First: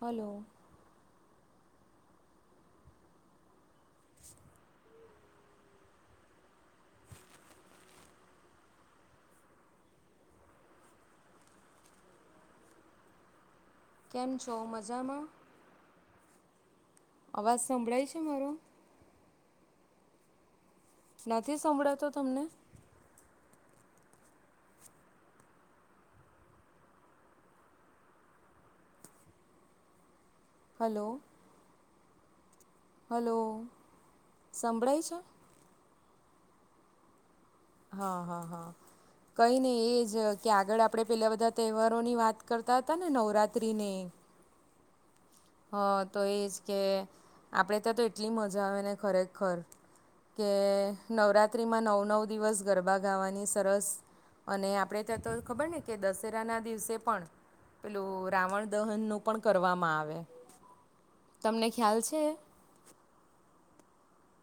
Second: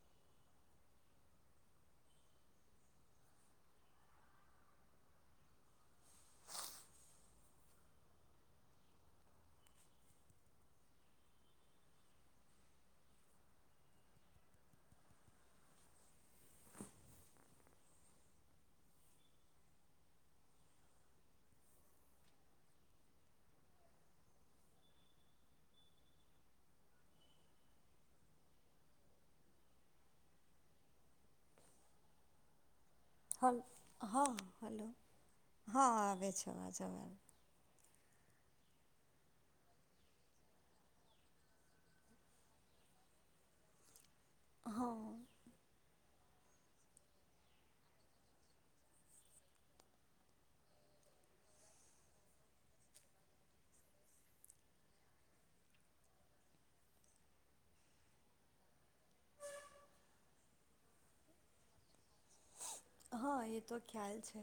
Hello. કેમ છો મજામાં? અવાજ સંભળાય છે મારો? નથી સંભળાતો તમને? હલો. હલો હલ્ હા હલો સંભળાય છે હા આવે છે આવાજ અવે. હા હા હા કઈ ને એજ કે આગળ આપણે પેલા બધા તહેવારોની વાત કરતા હતા ને નવરાત્રીને હા હં તો એ જ કે આપણે ત્યાં તો એટલી મજા આવે, ને ખરેખર કે નવરાત્રિમાં નવ-નવ દિવસ ગરબા ગાવાની સરસ અને આપણે ત્યાં તો ખબર ને કે દશેરાના દિવસે પણ પેલું રાવણ દહનનું પણ કરવામાં આવે. તમને ખ્યાલ છે. હા એ તો ખ્યાલ છે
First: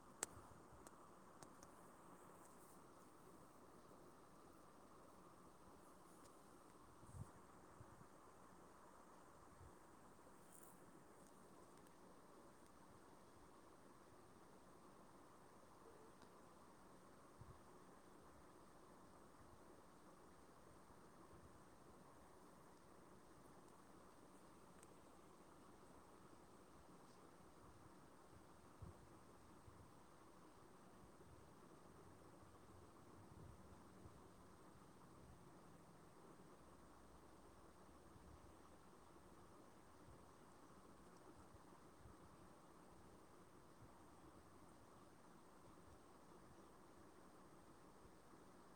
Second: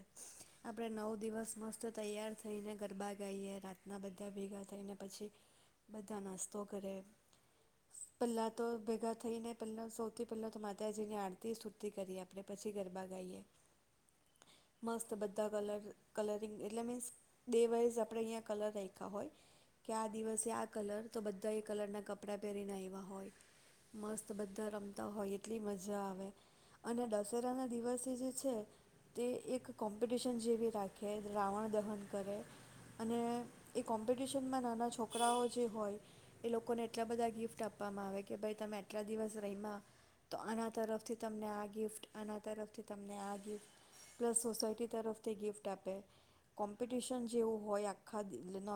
આપડે નવ દિવસ મસ્ત તૈયાર થઈને ગરબા ગાઈએ રાતના બધા ભેગા થઈને પછી, બધા નાસ્તો કરે પહેલા તો ભેગા થઈ ને પલા સૌથી પહેલા તો માતાજી ની આરતી સ્તુતિ કરીએ આપડે પછી ગરબા. મસ્ત બધા કલર કલિંગ એલે મીન્સ ડે વાઈઝ આપણે અહીંયા કલર રાખ્યા હોય કે, આ દિવસે આ કલર તો બધા એ કલરના કપડા પહેરીને એવા હોય મસ્ત બધા રમતા હોય એટલી મજા આવે અને દશેરાના દિવસે જે છે તે એક કોમ્પિટિશન જેવી રાખે રાવણ દહન કરે, અને એ કોમ્પિટિશનમાં નાના છોકરાઓ જે હોય એ લોકોને એટલા બધા ગિફ્ટ આપવામાં આવે કે ભાઈ તમે આટલા દિવસ રહીમાં તો આના તરફથી તમને આ ગિફ્ટ આના તરફથ તમને આ ગિફ્ટ પ્લસ સોસાયટી તરફથી ગિફ્ટ આપે. કોમ્પિટિશન જેવું હોય આખા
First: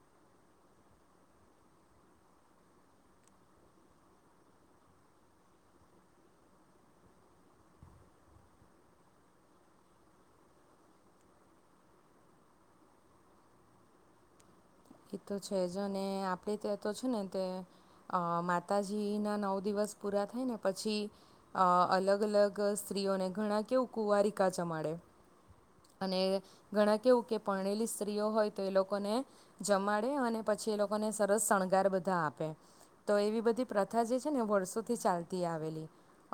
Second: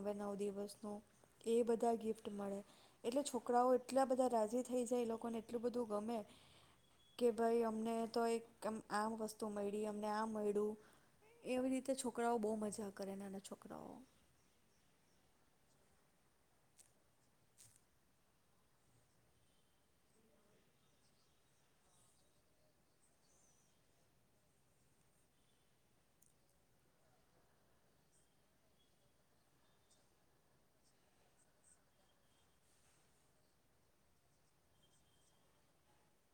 નવે નવ દિવસનું એ બધા ગિફ્ટ મળે એટલે છોકરાઓ એટલા બધા રાજી થઈ જાય એ લોકોને એટલું બધું ગમે કે ભાઈ અમને તો એકમ. આ વસ્તુ મળી અમને આ મળ્યું એવી રીતે છોકરાઓ બહુ મજા કરે નાના છોકરાઓ. એ તો છે અને આપણે ત્યા તો છે ને તે અ માતાજી ના નવ દિવસ પૂરા થાય ને પછી, અ અલગ-અલગ સ્ત્રીઓને ઘણા કેવું કુંવારિકા જમાડે અને ઘણા કેવું કે પરણેલી સ્ત્રીઓ હોય તો એ લોકોને. જમાડે અને પછી એ લોકોને સરસ શણગાર બધા આપે તો એવી બધી પ્રથા જે છે ને વર્ષોથી ચાલતી આવેલી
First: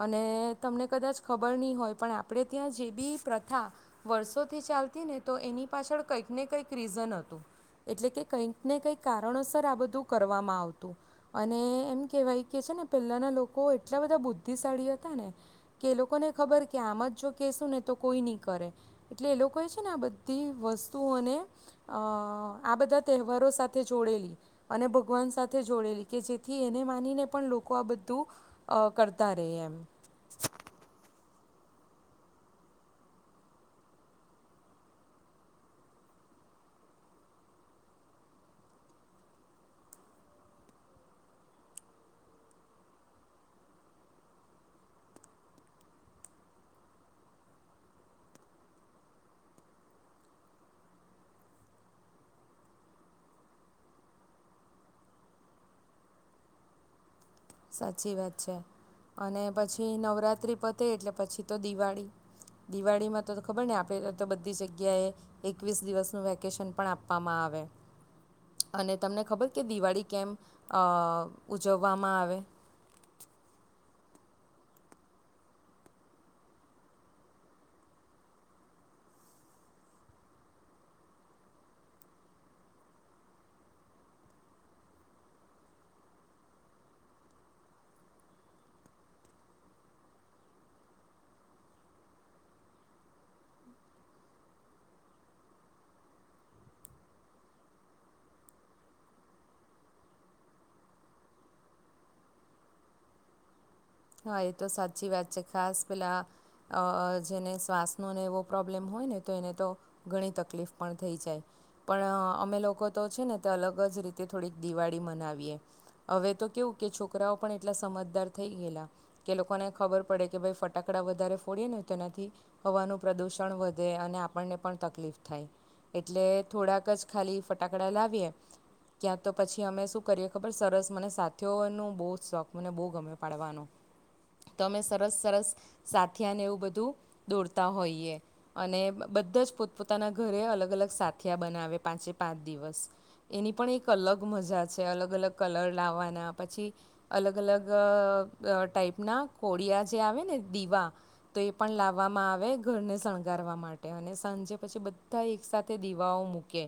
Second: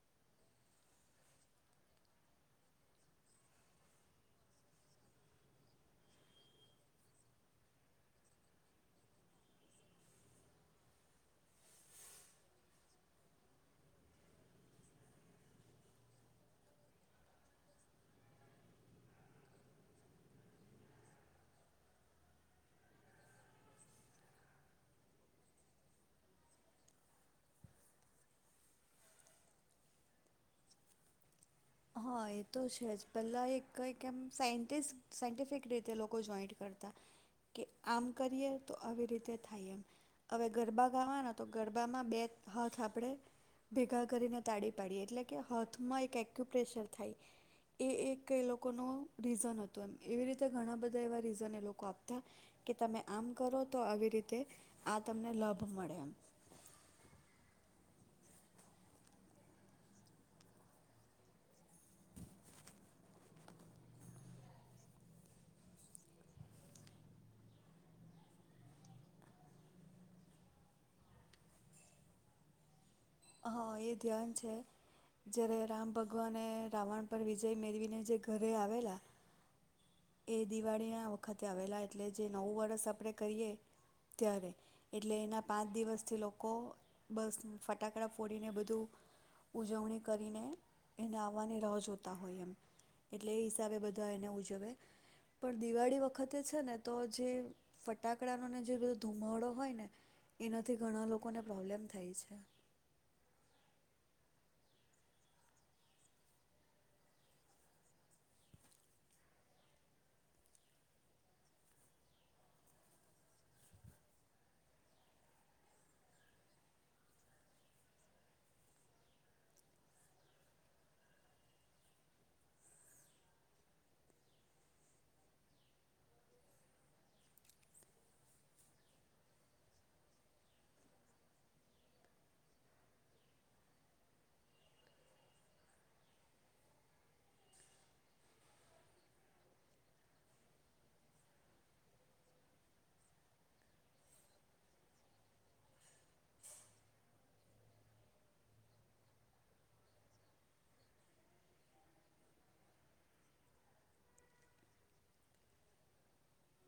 અને તમને કદાચ ખબર નહીં હોય પણ આપણે ત્યાં જે બી પ્રથા વર્ષોથી ચાલતી ને તો એની પાછળ કંઈક ને કંઈક રીઝન હતું. એટલે કે કંઈક ને કંઈક કારણોસર આ બધું કરવામાં આવતું અને એમ કહેવાય કે છે ને, પહેલાના લોકો એટલા બધા બુદ્ધિશાળી હતા ને કે એ લોકોને ખબર કે આમાં જ જો કહેશું ને તો કોઈ નહીં કરે એટલે એ લોકોએ છે ને આ બધી વસ્તુઓને અ આ બધા તહેવારો સાથે જોડેલી અને ભગવાન સાથે જોડેલી કે જેથી એને માનીને પણ લોકો આ બધું કરતા રહે એમ. હા એ તો છે જ પહેલા એકક એમ સાય સાયન્ટિફિક રીતે લોકો જોઈન્ટ કરતા કે આમ કરીએ તો આવી રીતે થાય, એમ હવે ગરબા ગાવાના તો ગરબામાં બે હાથ આપણે ભેગા કરીને તાળી પાડીએ એટલે કે હાથમાં એક પ્રેશર થાય એ એક એ લોકો ન રીઝન હતું એમ એવી રીતે ઘણા બધા એવા રીઝન એ લોકો આપતા કે તમે આમ કરો તો આવી રીતે આ તમને લાભ મળે એમ. સાચી વાત છે અને પછી નવરાત્રિ પતે એટલે પછી તો દિવાળી. દિવાળીમાં તો ખબર ને આપણે તો બધી જગ્યાએ એકવીસ દિવસનું વેકેશન પણ આપવામાં આવે અને તમને ખબર કે દિવાળી કેમ અ ઉજવવામાં આવે. હા એ ધ્યાન છે જ્યારે રામ ભગવાને રાવણ પર વિજય મેળવીને જે ઘરે આવેલા એ દિવાળીના વખતે આવેલા, એટલે જે નવું વરષ આપણે કરીએ ત્યારે એટલે એના પાંચ દિવસથી લોકો બસ ફટ ફટાકડા ફોડીને બધું ઉજવણી કરીને એને આવવાની રાહ જોતા હોય એમ એટલે એ હિસાબે બધા એને ઉજવે પણ દિવાળી વખતે છે ને તો જે ફટાકડાનો ને જેધ ધુમાવડો હોય ને એનાથી ઘણા લોકોને પ્રોબ્લેમ થાય છે. હા એ તો સાચી વાત છે. ખાસ પેલા જેને શ્વાસનોને એવો પ્રોબ્લેમ હોય ને તો એને તો ઘણી તકલીફ પણ થઈ જાય પણ અમે લોકો તો છે ને તે અલગ જ રીતે થોડીક દિવાળી મનાવીએ, હવે તો કેવું કે છોકરાઓ પણ એટલા સમજદાર થઈ ગયેલા. કે લોકોને ખબર પડે કે ભાઈ ફટાકડા વધારે ફોડીએ ને તેનાથી હવાનું પ્રદુષણ વધે અને આપણને પણ તકલીફ થાય, એટલે થોડાક જ ખાલી ફટાકડા લાવીએ ક્યાં તો પછી અમે શું કરીએ ખબર સરસ મને સાથીઓ ન બહુ શોખ મને બહુ ગમે પાડવાનો. તો અમે સરસ-સરસ સાથીયાને એવું બધું દોડતા હોઈએ અને બધા જ પોતપોતાના ઘરે અલગ-અલગ સાથીયા બનાવે પાંચે-પાંચ દિવસ એની પણ એક અલગ મજા છે અલગ અલગ કલર લાવવાના પછી અલગ અલગ. ટાાઈપના કોળિયા જે આવે ને દીવા તો એ પણ લાવવામાં આવે, ઘરને શણગારવા માટે અને સાંજે પછી બધા એક સાથે દીવાઓ મૂકે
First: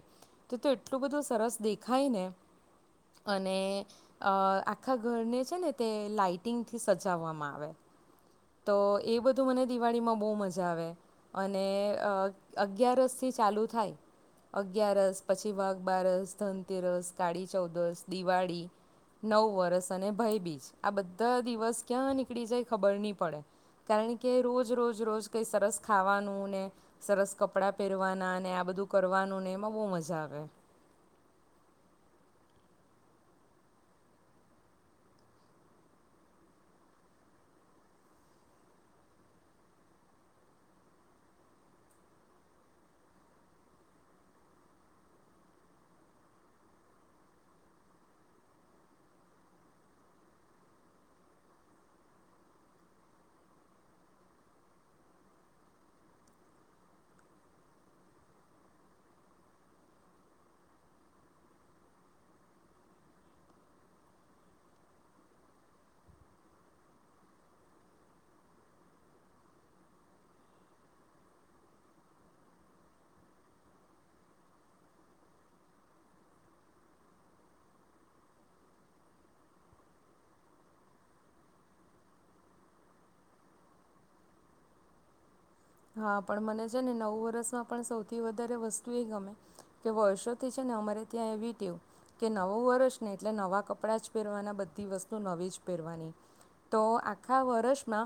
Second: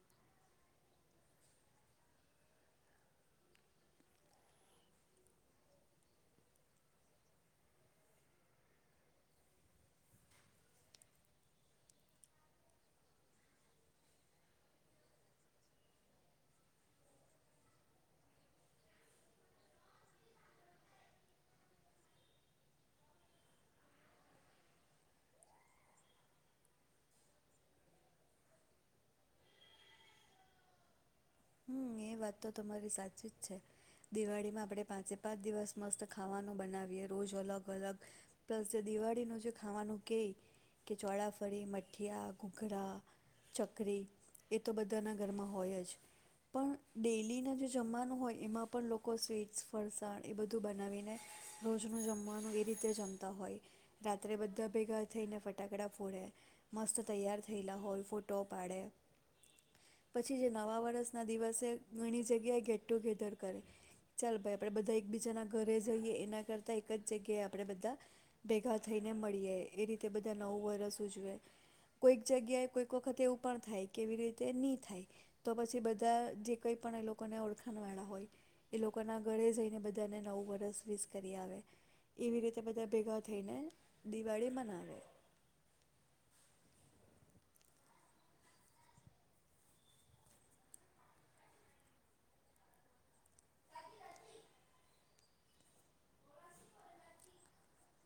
તો તો એટલું બધું સરસ દેખાય ને અને આખા ઘરને છે ને તે લાાઈટિંગ. થી સજવામાં આવે તો એ બધું મને દિવાળીમાં બહુ મજા આવે અને અગિયારસ થી ચાલુ થાય અગિયારસ પછી, વાઘ બારસ, ધનતેરસ, કાળી ચૌદસ, દિવાળી, નવવરસ અને ભયબીજ આ બધા. દિવસ ક્યાં નીકળી જાય ખબર નહી પડે, કારણ કે રોજ રોજ રોજ કઈ સરસ ખાવાનું ને, સરસ કપડા પહેરવાના ને આ બધું કરવાનું ને એમાં બહ મજા આવે. હમ એ વાત તો તમારી સાચી જ છે, દિવાળીમાં આપણે પાંચે પાંચ દિવસ મસ્ત ખાવાનું બનાવીએ રોજ અલગ અલગ, પ્લસ જે દિવાળીનું જે ખાવાનું કે કે ચોળાફરી મઠીયા ઘૂઘરા ચકરી એ તો બધાના ઘરમાં હોય જ. પણ ડેલીના જે જમવાનું હોય એમાં પણ લોકો સ્વીટ્સ ફરસાણ એ બધું બનાવીને, રોજનું જમવાનું એ રીતે જમતા હોય, રાત્રે બધા ભેગા થઈને ફટાકડા ફોડે, મસ્ત તૈયાર થયેલા હોય ફોટો પાડે, પછી જે નવા વરષ ના દિવસે ઘણી જગ્યાએ ગેટ ટુગેધર કરે, ચાલ ભાઈ આપણેે બધા એક બીજાના ઘરે જઈએ એના કરતા એક જ જગ્યાએ આપણેે બધા, ભેગા થઈને મળીએ એ રીતે બધા નવું વર્ષ ઉજવેય, કોઈક જગ્યાએ કોઈક વખત એવું પણ થાય કેવી રીતે નહી થાય, તો પછી બધ બધા જે કંઈ પણ એ લોકોને ઓળખાણવાળા હોય, એ લોકોના ઘરે જઈને બધાને નવું વરસ વીસ કરી આવે, એવી રીતે બધા ભેગા થઈને દિવાળી મનાવે. હા પણ મને છે ને નવું વર્ષમાં પણ સૌથી વધારે વસ્તુ એ ગમે, કે વર્ષોથી છે ને અમારે ત્યાં એવી વું કે નવું વર્ષ ને એટલે નવા કપડાં જ પહેરવાના બધી વસ્તુ નવી જ પહેરવાની તો આખા વર્ષમાં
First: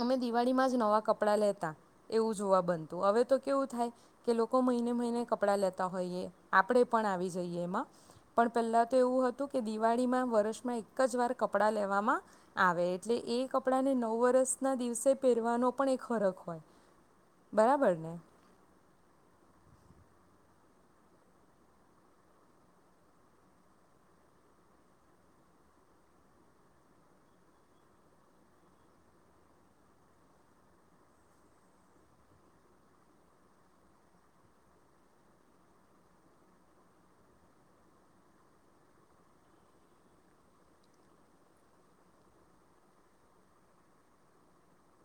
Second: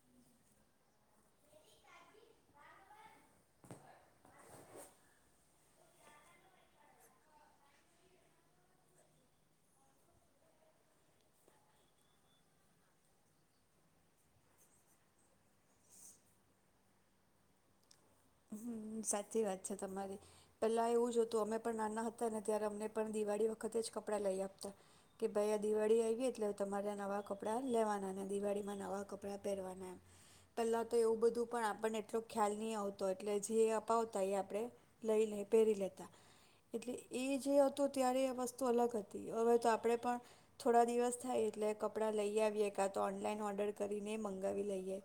અમે દિવાળીમાં જ નવા કપડાં લેતા. એવું જોવા બનતું હવે તો કેવું થાય, કે લોકો મહિને મહિને કપડા લેતા હોઈએ આપણેે પણ આવી જઈએ એમાં, પણ પહેલા તો એવું હતું કે દિવાળીમાં વર્ષમાં એક જ વાર કપડા લેવામાં આવે એટલે એ કપડા ને નવ વર્ષ ના દિવસે પહેરવાનો પણ એક ફરકય બરાબર ને. હમ સાચી વાત છે તમારી, પેલા એવું જ હતું અમે પણ નાના હતા ને ત્યારે અમને પણ દિવાળી વખતે જ કપડાં લઈ આપતા, કે ભાઈ આ દિવાળી આવી એટલે તમારે નવા કપડાં લેવાના ને દિવાળીમાં નવા કપડાં પહેરવાના એમ, પેલા તો એવું બધું પણ આપણને એટલો ખ્યાલ નહ આવતો. એટલે જે અપાવતા એ આપણે લઈ લ પહેરી લેતા, એટલે એ જે હતું ત્યારે વસ્તુ અલગ હતી હવે તો આપે પણ, થોડા દિવસ થાય એટલે કપડાં લઈ આવીએ કા તો ઓનલાઈન ઓર્ડર કરીને મંગાવી લઈએ,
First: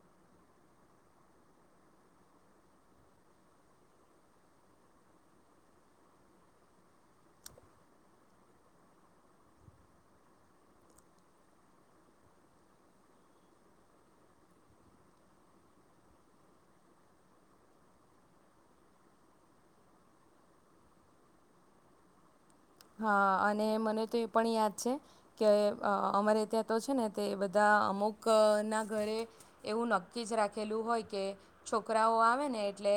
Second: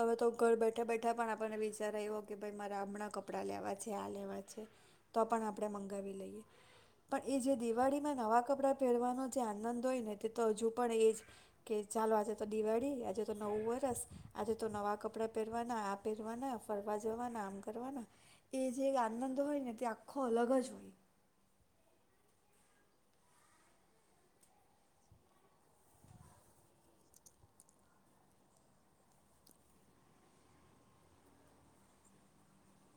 હવે તો ઘર બેઠા બેઠા પણ આપને બચાર એવો કે ભાઈ મારે હમણાં કપડાં લેવા છે આ લેવા છે, તો પણ આપણે મંગાવી લઈએ, પણ એ જે દિવાળીમાં નવાં કપડાં પહેરવાનો જે આનંદ હોય ને તે તો હજુ પણ એ જ કે ચાલો આજે તો દિવાળી આજે તો નવું વરસ આજે તો નવાં કપડાં પહેરવાના આ પહેરવાના. ફરવા જવાના આમ કરવાના, એ જે આનંદ હોય ને તે આખો અલગ જ હોય. હા અને મને તો એ પણ યાદ છે, કે અમારે ત્યાં તો છે ને તે બધા અમુક ના ઘરે, એવું નક્કી જ રાખેલું હોય કે છોકરાઓ આવે ને એટલે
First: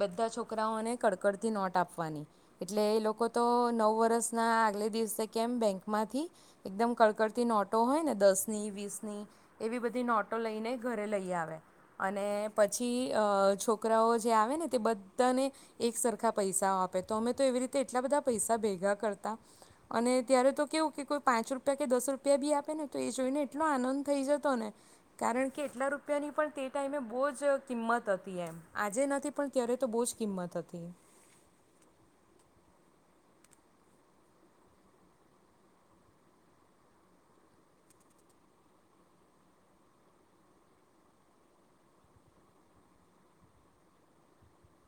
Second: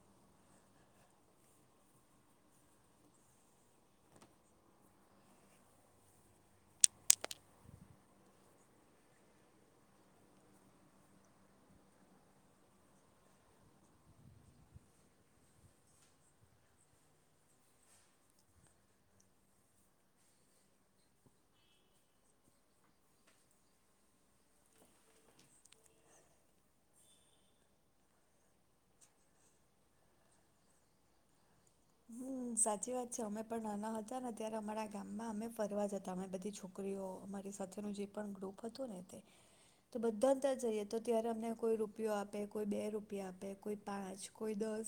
બધા છોકરાઓને કડકડતી નોટ આપવાની, એટલે એ લોકો તો નવ વર્ષ ના આગલે દિવસે કેમ બેંકમાંથી, એકદમ કડકડતી નોટો હોય ને દસ ની વીસ ની એવી બધી નોટો લઈને ઘરે લઈ આવે, અને પછી છોકરાઓ જે આવે ને તે બધાને એક સરખા પૈસા આપે તો અમે તો એવી રીતે એટલા બધા પૈસા ભેગા કરતા. અને ત્યારે તો કેવું કે કો પાંચ રૂપિયા કે દસ રૂપિયા બી આપે ને તો એ જોઈને એટલો આનંદ થઈ જતો ને કારણ કે એટલા રૂપિયાની પણ તે ટાઈમે બહજ કિંમત હતી એમ આજે નથી પણ ત્યારે તો બહુ જ કિંમત હતી. હમ સાચી વાત છે અમે પણ નાના હતા ને ત્યારે અમારા ગામમાં અમે ફરવા જતા અમે બધી છોકરીઓ અમારી સાથેનું જે પણ ગ્રુપ હતું ને તે, તો બધા ત જઈએ તો ત્યારે અમને કોઈ રૂપિયો આપે કોઈ બે રૂપિયા આપે કોઈ પાંચ કોઈ દસ,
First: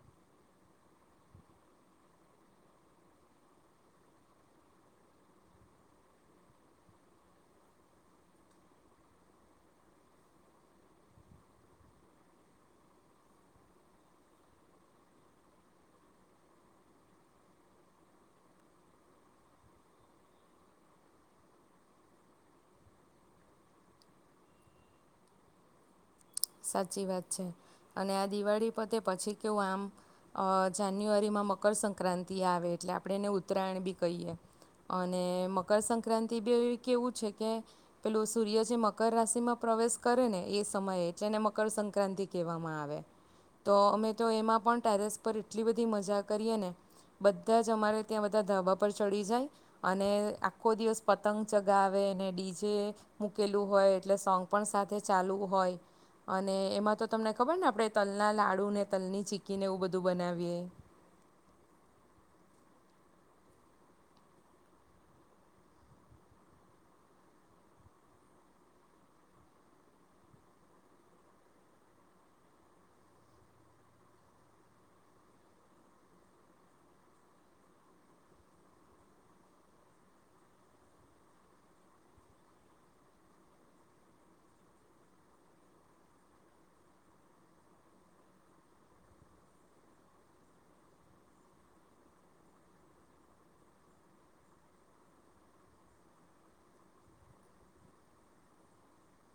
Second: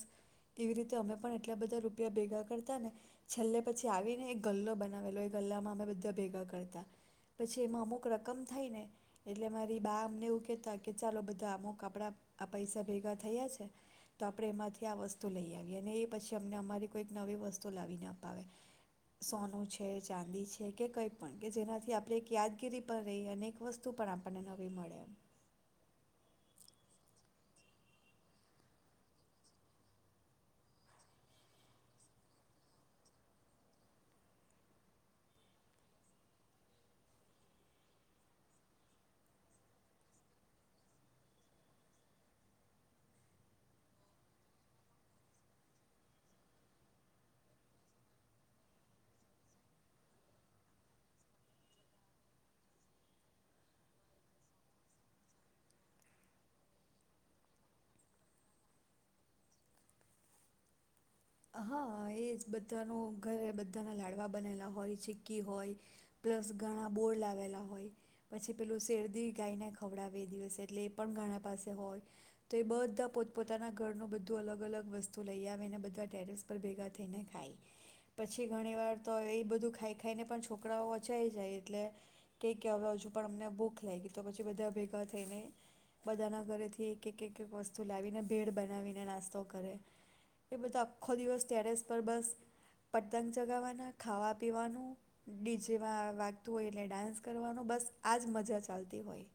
એવી રીતે અમે પણ એટલા બધા રૂ રૂપિયા ભેગા કરતા ને, છેલ્લે પછી આવીને એક ગલ્લો બનાવેલો એ ગલ્લામાં અમે બધા ભેગા કરતા, પછી એમાં અમુક રકમ થઈ ને એટલે મારી બા અમને એવું કહેતા કે ચાલો બધા અમુક આપણા આ પૈસા ભેગા થયા છે, તો આપણે એમાંથી આ વસ્તુ લઈ આવીએ અને એ પછી અમને અમારી કોઈક નવી વસ્તુ લાવી અપાવે સોનું છે, ચાંદી છે કે કંઈ પણ કે જેનાથી આપણે એક યાદગીરી પણ રહીએ અને એક વસ્તુ પણ આપણને નવી મળેમ. સાચી વાત છે, અને આ દિવાળી પતે પછી કેવું આમ જાન્યુઆરીમાં મકરસંક્રાંતિ આવે એટલે આપણે એને ઉત્તરાયણ બી કહીએ, અને મકરસંક્રાંતિ બી કેવું છે કે, પેલું સૂર્ય જે મકર રાશિમાં પ્રવેશ કરે ને એ સમયે જેને મકરસંક્રાંતિ કહેવામાં આવે, તો અમે તો એમાં પણ ટેરેસ પર એટલી બધી મજા કરીએ ને, બધા જ અમારે ત્યાં બધા ધાબા પર ચડી જાય, અને આખો દિવસ પતંગ ચગાવે અને ડીજે મૂકેલું હોય, એટલે સોંગ પણ સાથે ચાલવું હોય. અને એમાં તો તમને ખબર ને આપણે તલના લાડુ ને તલની ચીકીને એવું બધું બનાવીએ. હા એ જ બધાનું ઘરે બધાના લાડવા બનેલા હોય ચી્કી હોય, પ્લસ ઘણા બોર લાવેલા હોય પછી પેલું શેરદી ગાઈને ખવડાવે એ દિવસે એટલે એ પણ ઘણા પાસે હોય, તો એ બધા પોતપોતાના ઘરનું બધું અલગ અલગ વસ્તુ લઈ આવે ને બધા ટેરેસ પર ભેગા થઈને ખાય પછી ઘણી વાર તો એ બધું ખાઈ ખાઈને પણ છોકરાઓ અચાઈ જાય એટલે કે કે હવે હજુ પણ અમને ભૂખ લાગી તો પછી બધા ભેગા થઈને બધાના ઘરેથીઈઈક વસ્તુ લાવીને ભેડ બનાવીને નાસ્તો કરે એ બધા આખો દિવસ ટેરેસ પર બસ પતંગ ચગાવવાના ખાવા પીવાનું ડી જેમાં વાગતું હોય એટલે ડાન્સ કરવાનું બસ આ જ મજા ચાલતી હોય.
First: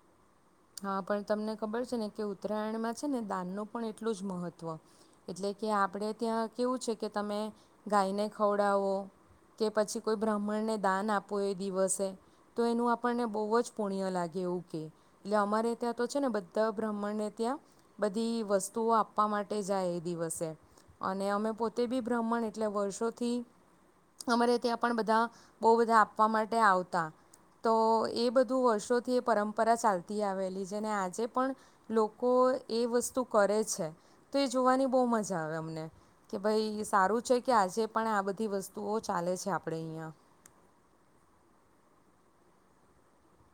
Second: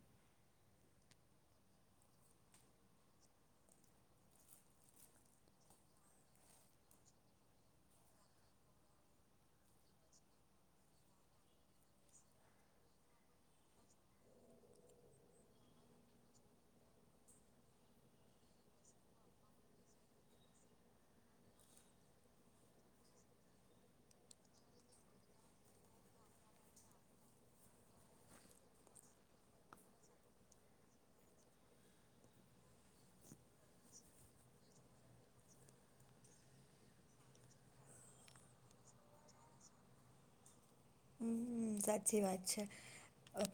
હા પણ તમને ખબર છે ને કે ઉત્તરાયણમાં છે ને દાનનું પણ એટલું જ મહત્વ એટલે કે આપણે ત્યાં કેવું છે કે તમે ગાયને ખવડાવો કે પછી કોઈ બ્રાહ્મણને દાન આપો એ દિવસે તો એનું આપણને બહુ જ પુણ્ય લાગે એવું કે. એટલે અમારે ત્યાં તો છે ને બધા બ્રાહ્મણને ત્યાં બધી વસ્તુઓ આપવા માટે જાય એ દિવસે અને અમે પોતે બી બ્રાહ્મણ એટલે વર્ષોથી અમારે ત્યાં પણ બધા બહુ બધા આપવા માટે આવતા તો એ બધું વર્ષોથી એ પરંપરા ચાલતી ચાલતી આવેલી છે ને આજે પણ લોકો એ વસ્તુ કરે છે તો એ જોવાની બહુ મજા આવે અમને કે ભાઈ સારું છે કે આજે પણ આ બધી વસ્તુઓ ચાલે છે આપણેે અહ્યાં. હ સાચી વાત છે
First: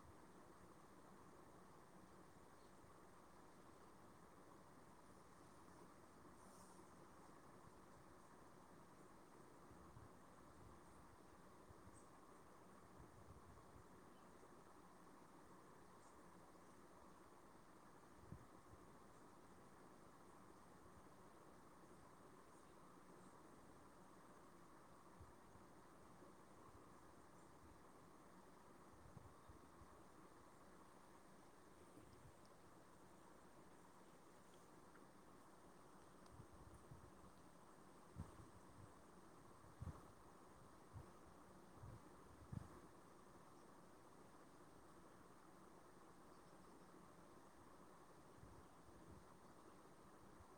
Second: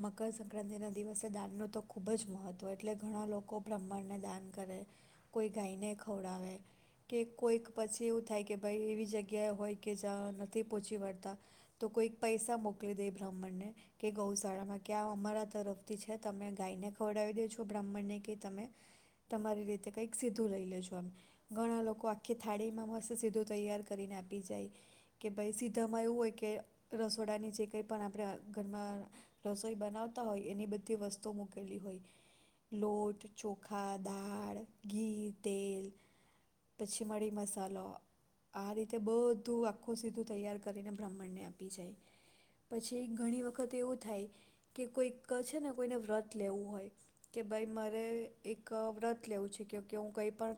મકરસંક્રાંતિના દિવસે દાનનું તો ખૂબ જ મહત્ત્વ એટલે ઘણા લોકો બ્રાહ્માંડને દાન કરે કોઈ ગાયને ખવડાવે કે કોઈક પછી એવું થાય કે ભાઈ એવી જગ્યાએ હોય કે જ્યાં નથી પહોંચી વળતા તો કોઈક પૈસા મોકલી દઈ બ્રાહ્મણને કે ગૌશાળામાં કે આ અમારા તરફથી છે તમે ગાયને ખવડાવી દેજો બ્રાહ્મણને કે તમે તમારી રીતે કંઈક સીધું લઈ લેજો આમ ઘણા લોકો આખી થાળીમાં મસ્ત સીધું તૈયાર કરીને આપી જાય કે ભાઈ સીધામાં એવું હોય કે રસોડાની જે કંઈ પણ આપણે ઘરમાં રસોઈ બનાવતા હોય એની બધી વસ્તુઓ મૂકેલી હોય લોટ, ચોખા, દાળ ઘી તેલ પછી મળી, મસાલો આ રીતે બ બધું આખું સીધું તૈયાર કરીને બ્રાહ્મણને આપે. પછી ઘણી વખત એવું થાય કે કોઈક છે ને કોઈને વ્રત લેવું હોય કે ભાઈ મારે એક વ્રત લેવું છે કે કે હું કઈ પણ